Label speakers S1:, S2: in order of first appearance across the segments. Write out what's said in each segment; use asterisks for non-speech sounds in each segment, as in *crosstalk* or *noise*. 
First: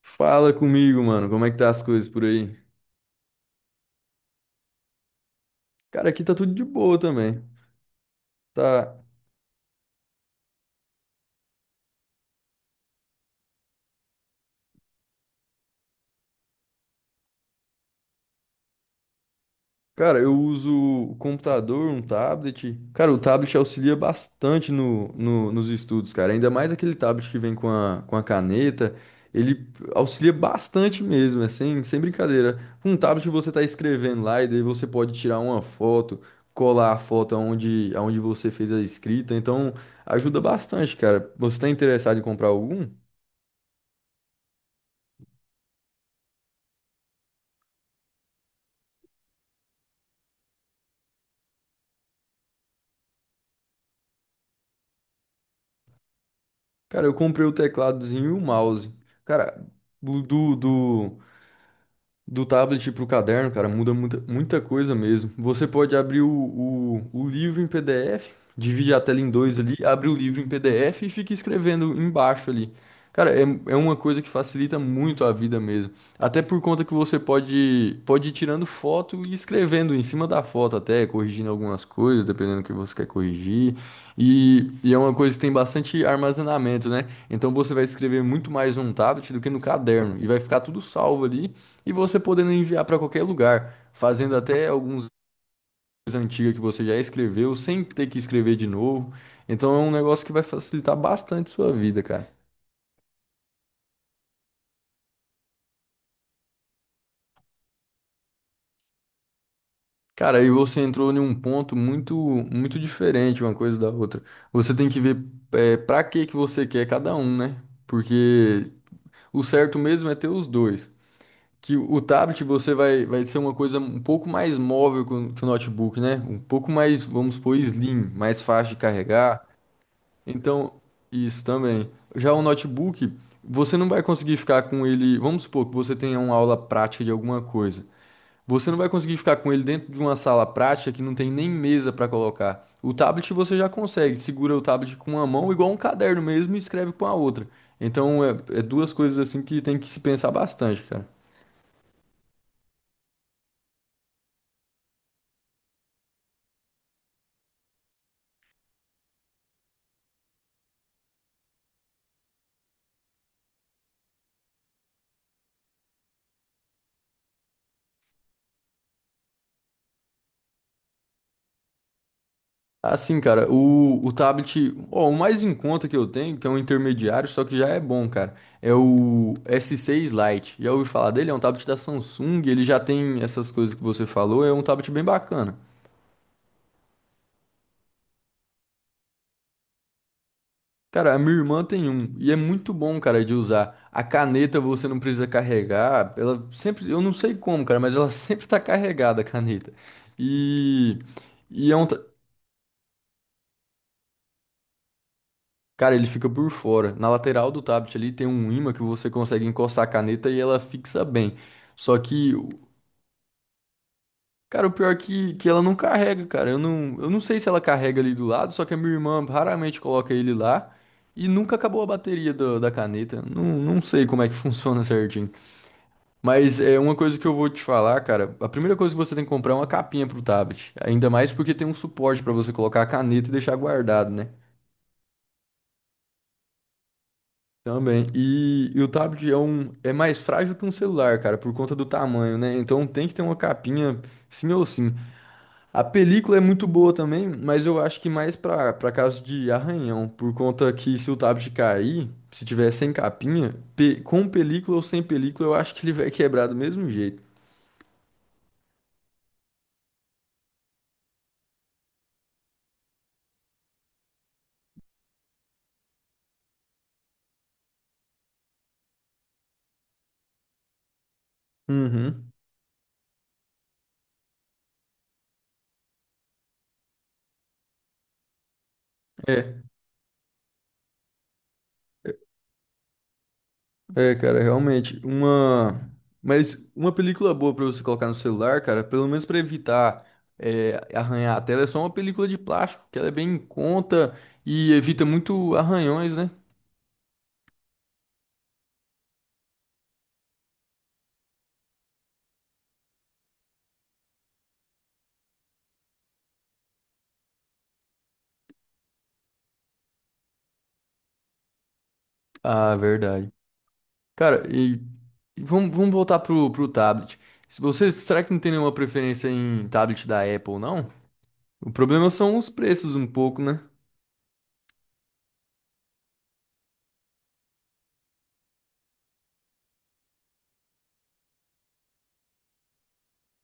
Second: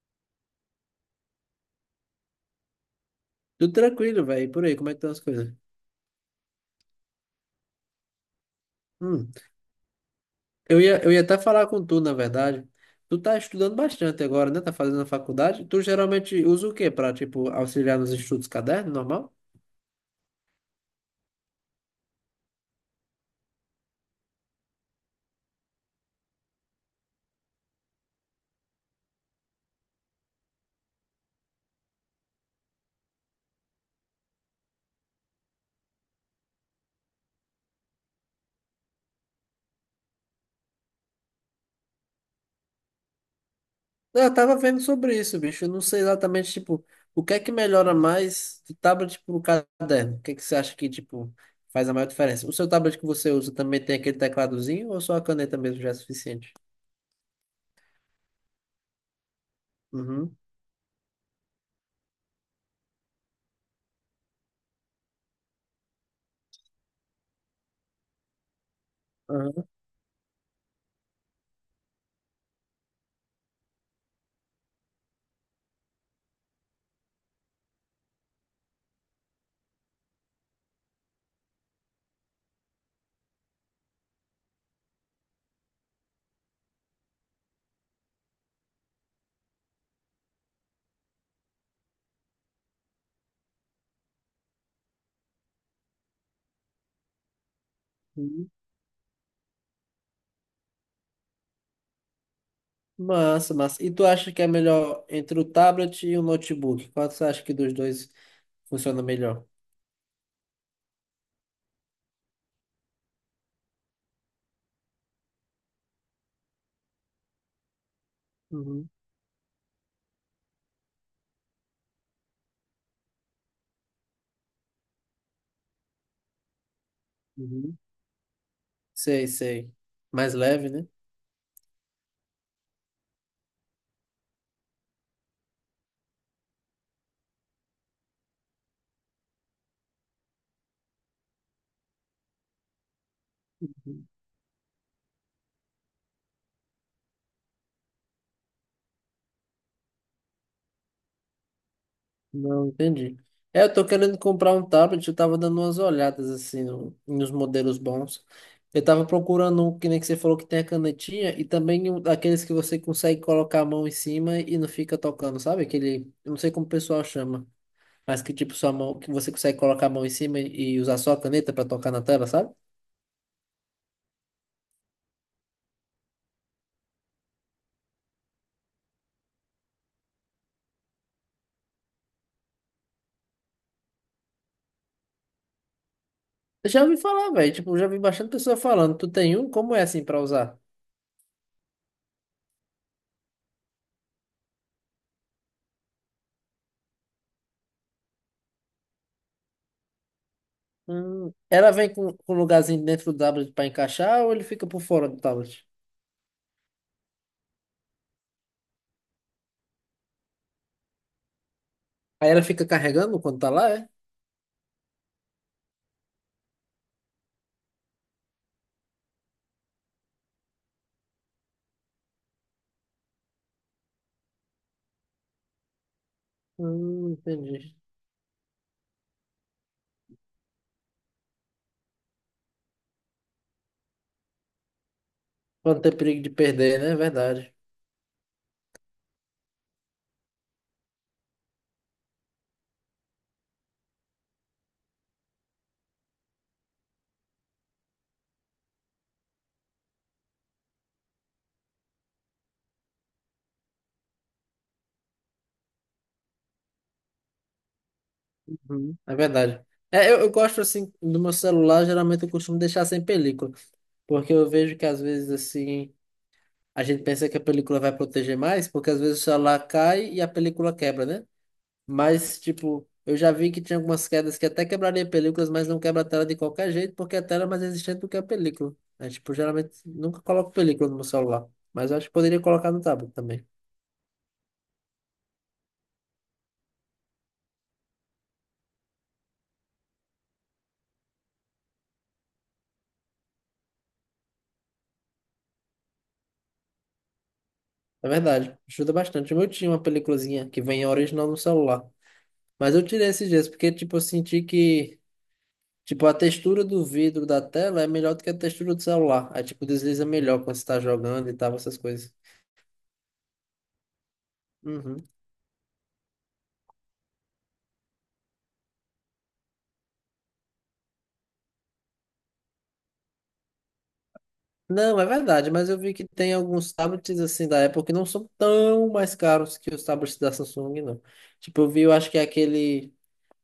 S1: Fala comigo, mano. Como é que tá as coisas por aí?
S2: Tudo tranquilo, velho. E por aí, como é que estão as coisas?
S1: Cara, aqui tá tudo de boa também. Tá.
S2: Hum. Eu ia até falar com tu, na verdade. Tu tá estudando bastante agora, né? Tá fazendo a faculdade. Tu geralmente usa o quê pra, tipo, auxiliar nos estudos caderno, normal?
S1: Cara, eu uso o computador, um tablet. Cara, o tablet auxilia bastante nos estudos, cara. Ainda mais aquele tablet que vem com a caneta. Ele auxilia bastante mesmo, é sem brincadeira. Com um tablet você tá escrevendo lá e daí você pode tirar uma foto, colar a foto aonde você fez a escrita. Então, ajuda bastante, cara. Você tá interessado em comprar algum?
S2: Eu tava vendo sobre isso, bicho. Eu não sei exatamente, tipo, o que é que melhora mais de tablet pro caderno? O que é que você acha que, tipo, faz a maior diferença? O seu tablet que você usa também tem aquele tecladozinho ou só a caneta mesmo já é suficiente?
S1: Cara, eu comprei o tecladozinho e o mouse. Cara, do,
S2: Uhum.
S1: do, do- do tablet para o caderno, cara, muda muita coisa mesmo. Você pode abrir o livro em PDF, divide a tela em dois
S2: Aham.
S1: ali, abre o livro em PDF e fica escrevendo embaixo ali. Cara, é uma coisa que facilita muito a vida mesmo. Até por conta que você pode ir tirando foto e escrevendo em cima da foto até, corrigindo algumas coisas, dependendo do que você quer corrigir. E é uma coisa que tem bastante armazenamento, né? Então você vai escrever muito mais num tablet do que no caderno. E vai ficar tudo salvo ali. E você podendo enviar para qualquer lugar, fazendo até alguns antigos que você já escreveu, sem ter que
S2: Uhum.
S1: escrever de novo. Então é um negócio que vai facilitar bastante sua vida, cara.
S2: Massa, massa. E tu acha que é melhor entre o tablet e o notebook? Qual você acha que dos dois funciona melhor?
S1: Cara, aí você entrou em um ponto muito, muito diferente uma coisa da outra. Você tem que ver é, para que que você quer cada um, né? Porque
S2: Uhum,
S1: o certo mesmo é ter os dois. Que o tablet vai ser uma coisa um pouco mais móvel que o notebook, né? Um pouco mais, vamos supor,
S2: uhum.
S1: slim, mais fácil de
S2: Sei,
S1: carregar.
S2: sei. Mais leve,
S1: Então,
S2: né?
S1: isso também. Já o notebook, você não vai conseguir ficar com ele. Vamos supor que você tenha uma aula prática de alguma coisa. Você não vai conseguir ficar com ele dentro de uma sala prática que não tem nem mesa para colocar. O tablet você já consegue, segura o tablet com uma mão, igual um caderno mesmo, e escreve com a outra. Então, é duas coisas assim que tem que se pensar bastante, cara.
S2: Não, entendi. É, eu tô querendo comprar um tablet, eu tava dando umas olhadas assim nos modelos bons. Eu tava procurando um que nem que você falou que tem a canetinha e também um daqueles que você consegue colocar a mão em cima e não fica tocando, sabe? Aquele, eu não sei como o pessoal chama. Mas que tipo sua mão, que você consegue colocar a mão em cima e usar só a caneta pra tocar na tela, sabe?
S1: Assim, cara, o tablet, ó, o mais em conta que eu tenho, que é um intermediário, só que já é bom, cara, é o S6 Lite. Já ouvi falar dele? É um tablet da Samsung, ele já tem essas coisas que você falou, é um tablet bem bacana.
S2: Eu já ouvi falar, velho, tipo, já vi bastante pessoa falando. Tu tem um? Como é assim pra usar?
S1: Cara, a minha irmã tem um, e é muito bom, cara, de usar. A caneta você não precisa carregar, ela sempre, eu não sei como, cara, mas ela *laughs* sempre tá carregada a caneta. E,
S2: Ela
S1: e é um,
S2: vem
S1: ta-
S2: com um lugarzinho dentro do tablet pra encaixar ou ele fica por fora do tablet?
S1: Cara, ele fica por fora. Na lateral do tablet ali tem um ímã que você consegue encostar a caneta e ela fixa bem. Só
S2: Aí
S1: que,
S2: ela
S1: o-
S2: fica carregando quando tá lá, é?
S1: cara, o pior é que ela não carrega, cara. Eu não sei se ela carrega ali do lado, só que a minha irmã raramente coloca ele lá e nunca acabou a bateria do- da caneta. Não sei como é que *laughs* funciona certinho. Mas é uma coisa que eu vou te
S2: Entendi.
S1: falar, cara. A primeira coisa que você tem que comprar é uma capinha pro tablet. Ainda mais porque tem um suporte pra você colocar a caneta e deixar guardado, né?
S2: Pra não ter perigo de perder, né? Verdade.
S1: Também. E o tablet é, um, é mais frágil que um celular, cara, por conta do tamanho, né? Então tem que ter uma capinha, sim ou sim. A película é muito boa também, mas eu acho que mais pra para caso de arranhão, por conta que se o tablet cair, se tiver sem capinha, pe- com película ou sem película, eu acho que ele vai quebrar do mesmo jeito.
S2: Uhum. É verdade. É, eu gosto assim do meu celular, geralmente eu costumo deixar sem película, porque eu vejo que às vezes assim a gente pensa que a película vai proteger mais, porque às vezes o celular cai e a película quebra, né?
S1: Uhum.
S2: Mas tipo, eu já vi que tinha algumas quedas que até quebraria películas, mas não quebra a tela de qualquer jeito, porque a tela é mais resistente do que a película. É, tipo,
S1: É.
S2: geralmente nunca coloco película no meu celular, mas eu acho que poderia colocar no tablet também.
S1: É, cara, realmente, uma... Mas uma película boa pra você colocar no celular, cara, pelo menos pra evitar é, arranhar a tela, é só uma película de plástico, que ela é bem em conta e evita muito arranhões, né?
S2: É verdade, ajuda bastante. O meu tinha uma peliculazinha que vem original no celular. Mas eu tirei esses dias porque, tipo, eu senti que, tipo, a textura do vidro da tela é melhor do que a textura do celular. Aí, tipo, desliza melhor quando você tá jogando e tal, essas coisas.
S1: Ah, verdade. Cara, e
S2: Uhum.
S1: vamos voltar pro tablet. Se você, será que não tem nenhuma preferência em tablet da Apple, não? O problema são os preços um pouco, né?
S2: Não, é verdade, mas eu vi que tem alguns tablets, assim, da Apple que não são tão mais caros que os tablets da Samsung, não. Tipo, eu vi, eu acho que é aquele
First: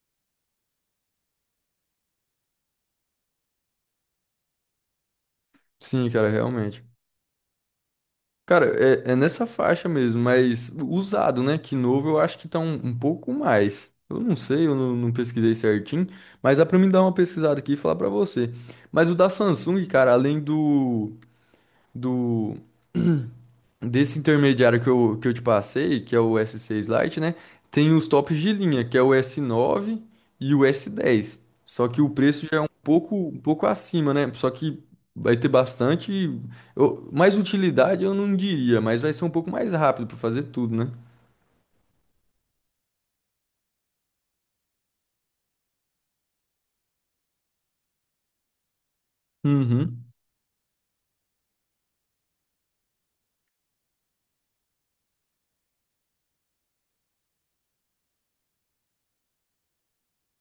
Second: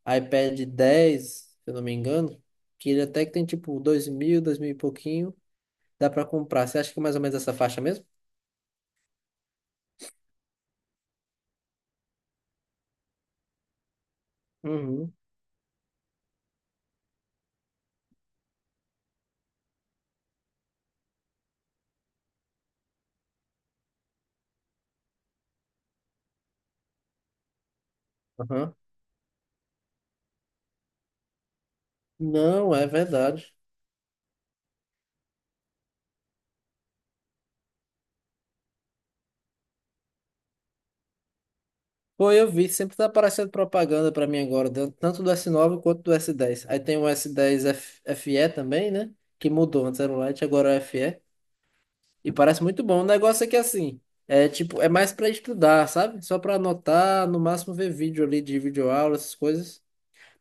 S2: iPad 10 se eu não me engano, que ele até que tem, tipo, 2.000, 2.000 e pouquinho,
S1: Sim,
S2: dá pra
S1: cara,
S2: comprar. Você
S1: realmente.
S2: acha que é mais ou menos essa faixa mesmo?
S1: Cara, é nessa faixa mesmo, mas usado, né? Que novo eu acho que tá um pouco mais. Eu não sei, eu não, não
S2: Uhum.
S1: pesquisei certinho, mas dá pra mim dar uma pesquisada aqui e falar pra você. Mas o da Samsung, cara, além do desse intermediário que eu te passei, que é o S6 Lite, né? Tem os tops de
S2: Aham.
S1: linha, que é o S9 e o S10. Só que o preço já é
S2: Não, é
S1: um
S2: verdade.
S1: pouco acima, né? Só que vai ter bastante. Eu- mais utilidade eu não diria, mas vai ser um pouco mais rápido para fazer tudo, né?
S2: Pô, eu vi, sempre tá aparecendo propaganda pra mim agora, tanto do S9 quanto do S10. Aí tem o S10 FE também, né? Que mudou, antes
S1: Uhum.
S2: era o Lite, agora é o FE. E parece muito bom. O negócio é que assim, é tipo, é mais pra estudar, sabe? Só pra anotar, no máximo ver vídeo ali de videoaula, essas coisas.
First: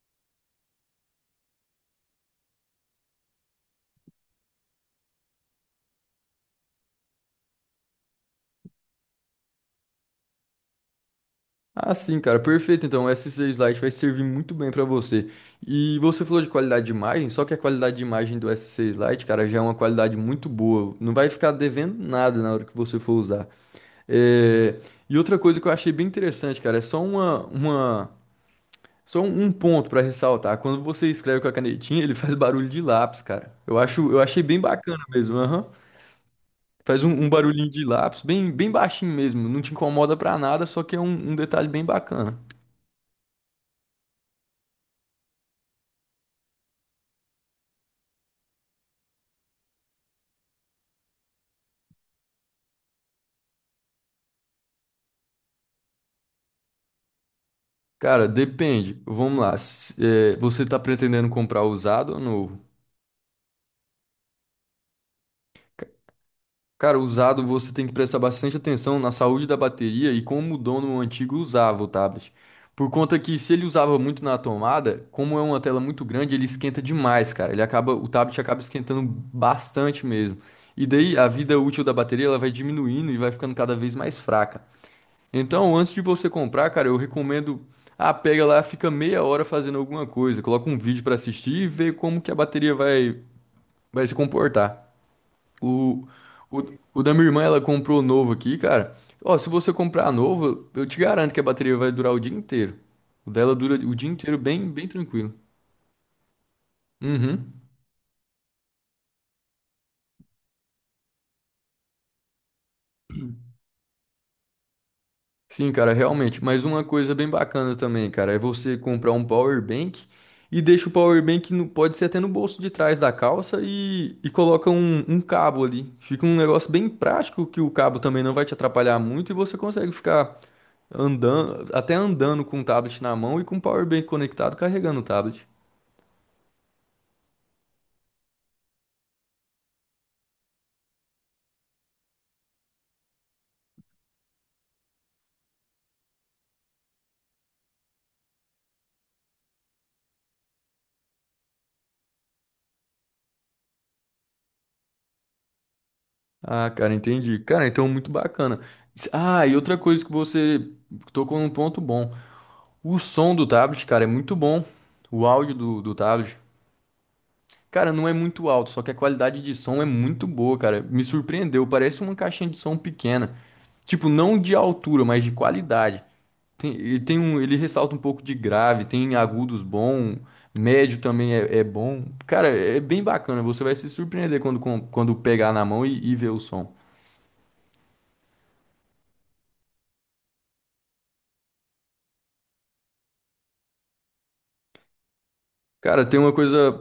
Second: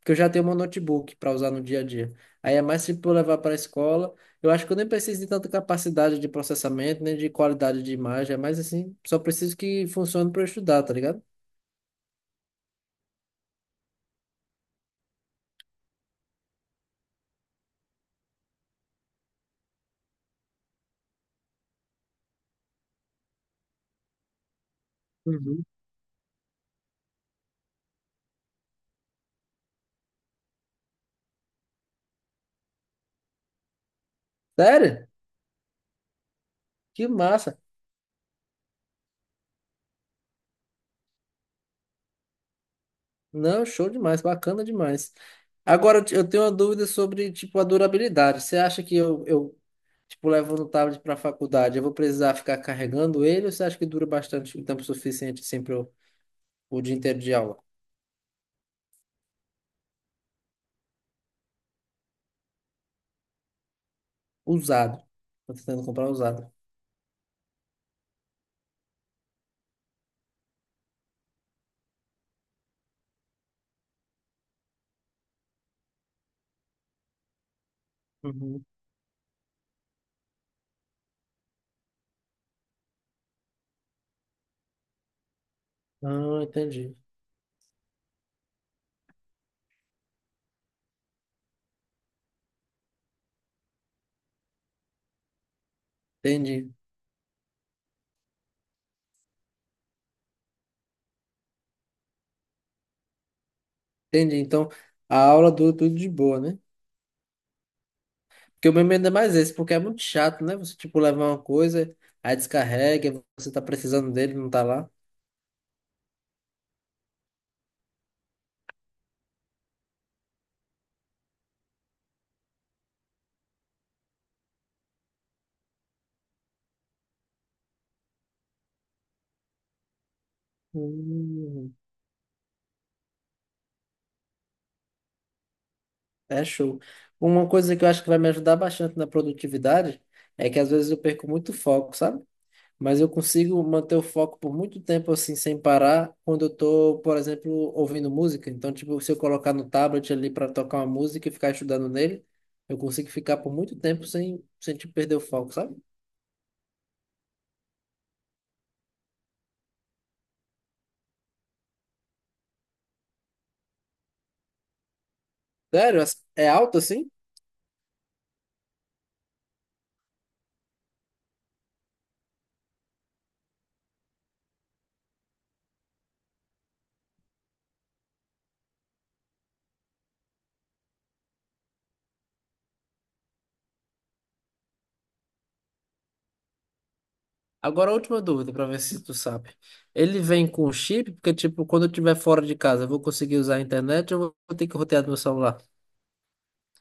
S2: Porque eu já tenho meu notebook pra usar no dia a dia. Aí é mais tipo eu levar pra escola. Eu acho que eu nem preciso de tanta capacidade de processamento, nem de qualidade de imagem. É mais assim, só preciso que funcione pra eu estudar, tá ligado?
S1: Ah, sim, cara, perfeito. Então, o SC Slide vai servir muito bem para você. E você falou de qualidade de imagem, só que a qualidade de imagem do s SC Slide, cara, já é uma qualidade muito boa. Não vai ficar devendo nada na hora que você for usar. É, e outra coisa
S2: Uhum.
S1: que eu achei bem interessante, cara, é só uma... só um ponto para ressaltar. Quando você escreve com a canetinha, ele *laughs* faz barulho de lápis, cara. Eu achei bem bacana
S2: Sério?
S1: mesmo. Aham. Faz
S2: Que
S1: um
S2: massa!
S1: barulhinho de lápis, bem baixinho mesmo. Não te incomoda pra nada, só que é um um detalhe bem bacana.
S2: Não, show demais, bacana demais. Agora eu tenho uma dúvida sobre, tipo, a durabilidade. Você acha que eu tipo, levo no tablet para a faculdade, eu vou precisar ficar carregando ele ou você acha que dura bastante, o tempo suficiente sempre o dia inteiro de aula?
S1: Cara, depende. Vamos lá. Se- você tá pretendendo comprar usado ou novo?
S2: Usado. Tô tentando comprar usado.
S1: Cara, usado você tem que prestar bastante atenção na saúde da bateria e como o dono antigo usava o tablet. Por conta que se ele usava muito na tomada, como é uma tela muito grande, ele esquenta demais, cara. Ele acaba, o tablet acaba
S2: Uhum.
S1: esquentando bastante mesmo. E daí a vida útil da bateria ela vai diminuindo e vai ficando cada vez mais fraca. Então, antes de você
S2: Ah,
S1: comprar, cara,
S2: entendi.
S1: eu recomendo. Ah, pega lá, fica meia hora fazendo alguma coisa, coloca um vídeo pra assistir e vê como que a bateria vai, vai se comportar. O, o,
S2: Entendi.
S1: o da minha irmã, ela comprou novo aqui, cara. Ó, se você comprar novo, eu te garanto que a bateria vai durar o dia inteiro. O dela dura o dia inteiro
S2: Entendi. Então,
S1: bem
S2: a
S1: tranquilo.
S2: aula dura tudo de boa, né?
S1: Uhum.
S2: Porque o meu medo é mais esse, porque é muito chato, né? Você, tipo, levar uma coisa, aí descarrega, você tá precisando dele, não tá lá.
S1: Sim, cara, realmente. Mas uma coisa bem bacana também, cara, é você comprar um power bank e deixa o power bank no, pode ser até no bolso de trás da calça e coloca um cabo ali. Fica um negócio bem prático que o cabo também não vai te atrapalhar muito e você consegue ficar andando,
S2: Hum.
S1: até andando com o tablet na mão e com o power bank conectado carregando o tablet.
S2: É show. Uma coisa que eu acho que vai me ajudar bastante na produtividade é que às vezes eu perco muito foco, sabe? Mas eu consigo manter o foco por muito tempo assim, sem parar, quando eu tô, por exemplo, ouvindo música. Então, tipo, se eu colocar no tablet ali para tocar uma música e ficar estudando nele, eu consigo ficar por muito tempo sem tipo, perder o foco, sabe?
S1: Ah, cara, entendi. Cara, então muito bacana. S- Ah, e outra coisa que você tocou num ponto bom. O som do tablet, cara, é muito bom. O áudio do
S2: Sério?
S1: tablet.
S2: É alto assim?
S1: Cara, não é muito alto, só que a qualidade de som é muito boa, cara. Me surpreendeu, parece uma caixinha de som pequena. Tipo, não de altura, mas de qualidade. Tem, e tem um, ele ressalta um pouco de grave, tem agudos bom, médio também é bom. Cara, é bem bacana, você vai se surpreender quando, com- quando pegar na mão e ver o som.
S2: Agora, a última dúvida para ver se tu sabe. Ele vem com chip, porque, tipo, quando eu estiver fora de casa, eu vou conseguir usar a internet ou eu vou ter que rotear do meu celular?
S1: Cara, tem uma coisa.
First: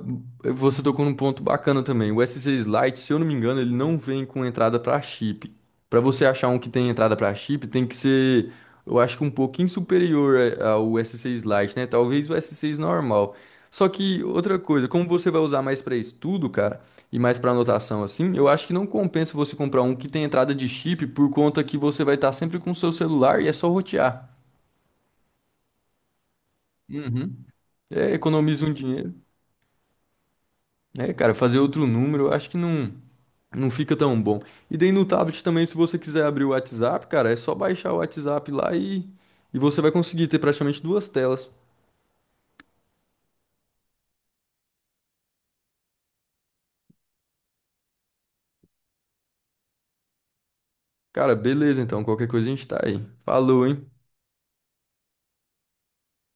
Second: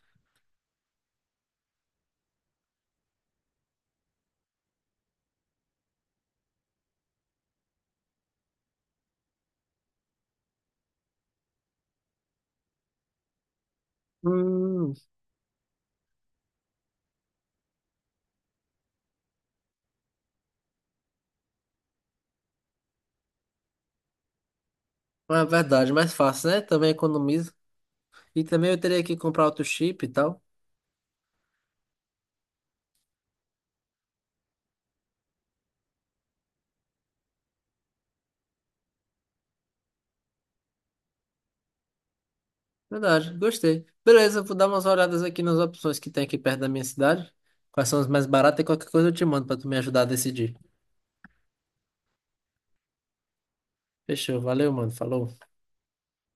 S1: Você tocou num ponto bacana também. O s SC Lite, se eu não me engano, ele não vem com entrada para chip. Para você achar um que tem entrada para chip, tem que ser, eu acho que um pouquinho superior a- ao SC Lite, né? Talvez o s SC normal. Só que outra coisa,
S2: Hum,
S1: como você vai usar mais para estudo, cara, e mais para anotação assim, eu acho que não compensa você comprar um que tem entrada de chip por conta que você vai estar sempre com o seu celular e é só rotear.
S2: é verdade, mais fácil, né? Também
S1: Uhum.
S2: economiza.
S1: É,
S2: E
S1: economiza
S2: também
S1: um
S2: eu teria
S1: dinheiro.
S2: que comprar outro chip e tal.
S1: É, cara, fazer outro número, eu acho que não, não fica tão bom. E daí no tablet também, se você quiser abrir o WhatsApp, cara, é só baixar o WhatsApp lá e você vai conseguir ter praticamente duas telas.
S2: Verdade, gostei. Beleza, eu vou dar umas olhadas aqui nas opções que tem aqui perto da minha cidade. Quais são as mais baratas e qualquer coisa eu te mando pra tu me ajudar a decidir.
S1: Cara, beleza, então, qualquer coisa a gente tá aí. Falou, hein?
S2: Fechou, valeu, mano. Falou.